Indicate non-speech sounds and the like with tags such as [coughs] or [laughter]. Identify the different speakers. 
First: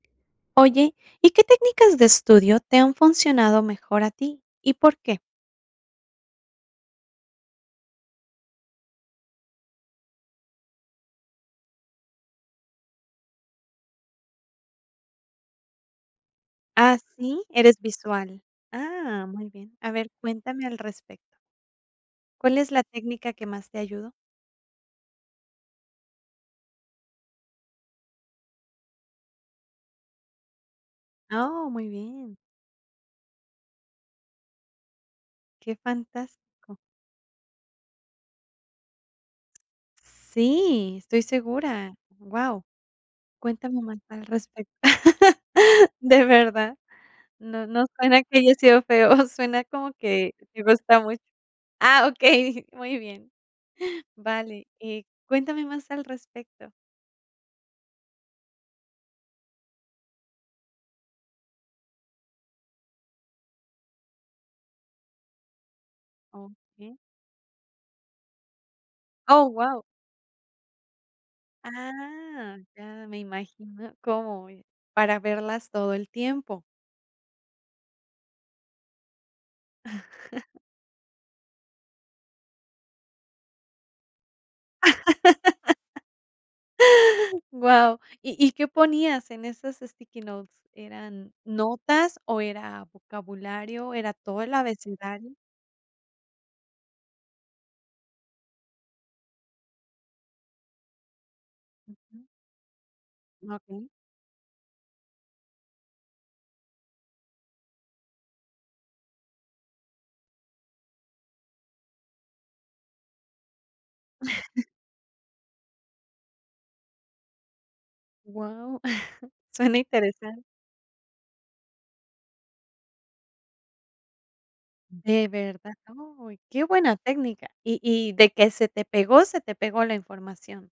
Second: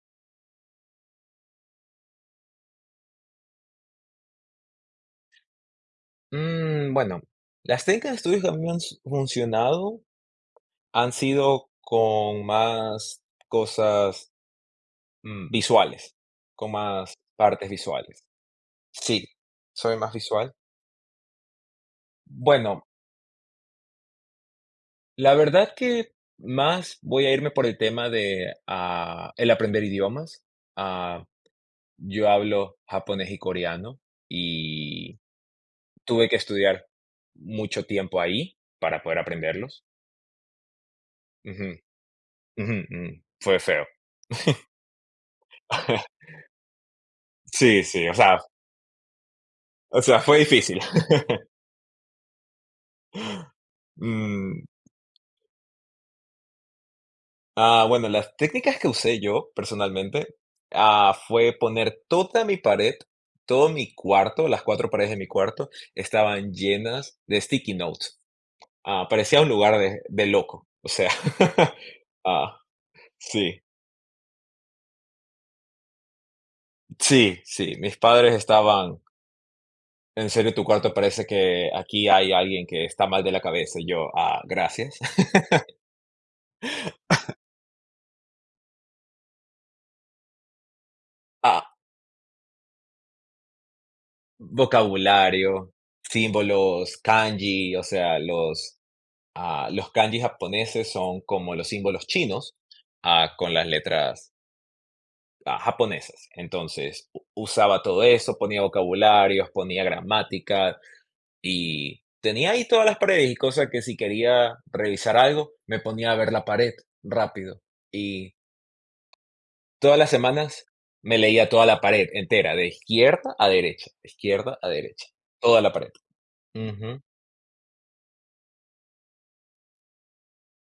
Speaker 1: Oye, ¿y qué técnicas de estudio te han funcionado mejor a ti y por qué?
Speaker 2: Mm, bueno, las técnicas de estudio que me han s funcionado, han sido con más cosas, mm, visuales, con
Speaker 1: Ah,
Speaker 2: más
Speaker 1: ¿sí?
Speaker 2: partes
Speaker 1: Eres
Speaker 2: visuales.
Speaker 1: visual. Ah,
Speaker 2: Sí,
Speaker 1: muy bien. A
Speaker 2: soy
Speaker 1: ver,
Speaker 2: más visual.
Speaker 1: cuéntame al respecto. ¿Cuál es la
Speaker 2: Bueno
Speaker 1: técnica que más te ayudo?
Speaker 2: la verdad que, más voy a irme por el tema de, ah, el aprender idiomas, ah,
Speaker 1: Oh, muy
Speaker 2: yo
Speaker 1: bien.
Speaker 2: hablo japonés y coreano, y
Speaker 1: Qué
Speaker 2: tuve que
Speaker 1: fantástico.
Speaker 2: estudiar mucho tiempo ahí para poder aprenderlos.
Speaker 1: Sí, estoy
Speaker 2: Ujú,
Speaker 1: segura. Guau,
Speaker 2: ujú, ujú. Fue
Speaker 1: cuéntame
Speaker 2: feo.
Speaker 1: más al
Speaker 2: [chuckles]
Speaker 1: respecto. [chuckles]
Speaker 2: [chuckles]
Speaker 1: ¿De verdad? No
Speaker 2: Sí,
Speaker 1: no
Speaker 2: sí, o
Speaker 1: suena que
Speaker 2: sea
Speaker 1: haya sido feo, [chuckles] suena como
Speaker 2: o sea,
Speaker 1: que
Speaker 2: fue
Speaker 1: te
Speaker 2: difícil.
Speaker 1: gusta mucho
Speaker 2: [chuckles]
Speaker 1: ah, okey, muy bien.
Speaker 2: Mm.
Speaker 1: Vale, eh, cuéntame más al respecto.
Speaker 2: Ah, bueno, las técnicas que usé yo personalmente ah, fue poner toda mi pared, todo mi cuarto, las 4 paredes de mi cuarto estaban
Speaker 1: Okey.
Speaker 2: llenas de sticky notes, ah, parecía un
Speaker 1: Oh,
Speaker 2: lugar
Speaker 1: guau.
Speaker 2: de de loco, o sea, [chuckles]
Speaker 1: Ah,
Speaker 2: ah,
Speaker 1: ya me
Speaker 2: sí.
Speaker 1: imagino cómo voy, para verlas todo el tiempo.
Speaker 2: Sí, sí, mis padres estaban "En serio,
Speaker 1: [chuckles]
Speaker 2: tu cuarto parece que aquí hay alguien que está mal de la cabeza", y yo: "Ah, gracias". [chuckles]
Speaker 1: [laughs]
Speaker 2: [coughs]
Speaker 1: Guau. ¿Y y qué ponías en esas sticky notes? ¿Eran
Speaker 2: Ah.
Speaker 1: notas o era vocabulario, era todo el abecedario?
Speaker 2: Vocabulario, símbolos, kanji, o sea, los ah, los kanjis japoneses son como los símbolos
Speaker 1: Ujú.
Speaker 2: chinos, ah, con las
Speaker 1: Okey.
Speaker 2: letras ah, japonesas. Entonces u usaba todo eso, ponía vocabularios, ponía gramática y tenía ahí todas las paredes, y cosa que si quería
Speaker 1: [chuckles]
Speaker 2: revisar algo, me ponía a ver la pared rápido, y
Speaker 1: Guau, [chuckles] suena
Speaker 2: todas las
Speaker 1: interesante.
Speaker 2: semanas me leía toda la pared entera, de izquierda a derecha, de izquierda a derecha,
Speaker 1: De
Speaker 2: toda la
Speaker 1: verdad,
Speaker 2: pared.
Speaker 1: uy qué buena
Speaker 2: Ujú.
Speaker 1: técnica, y y de que se te pegó, se te pegó la información.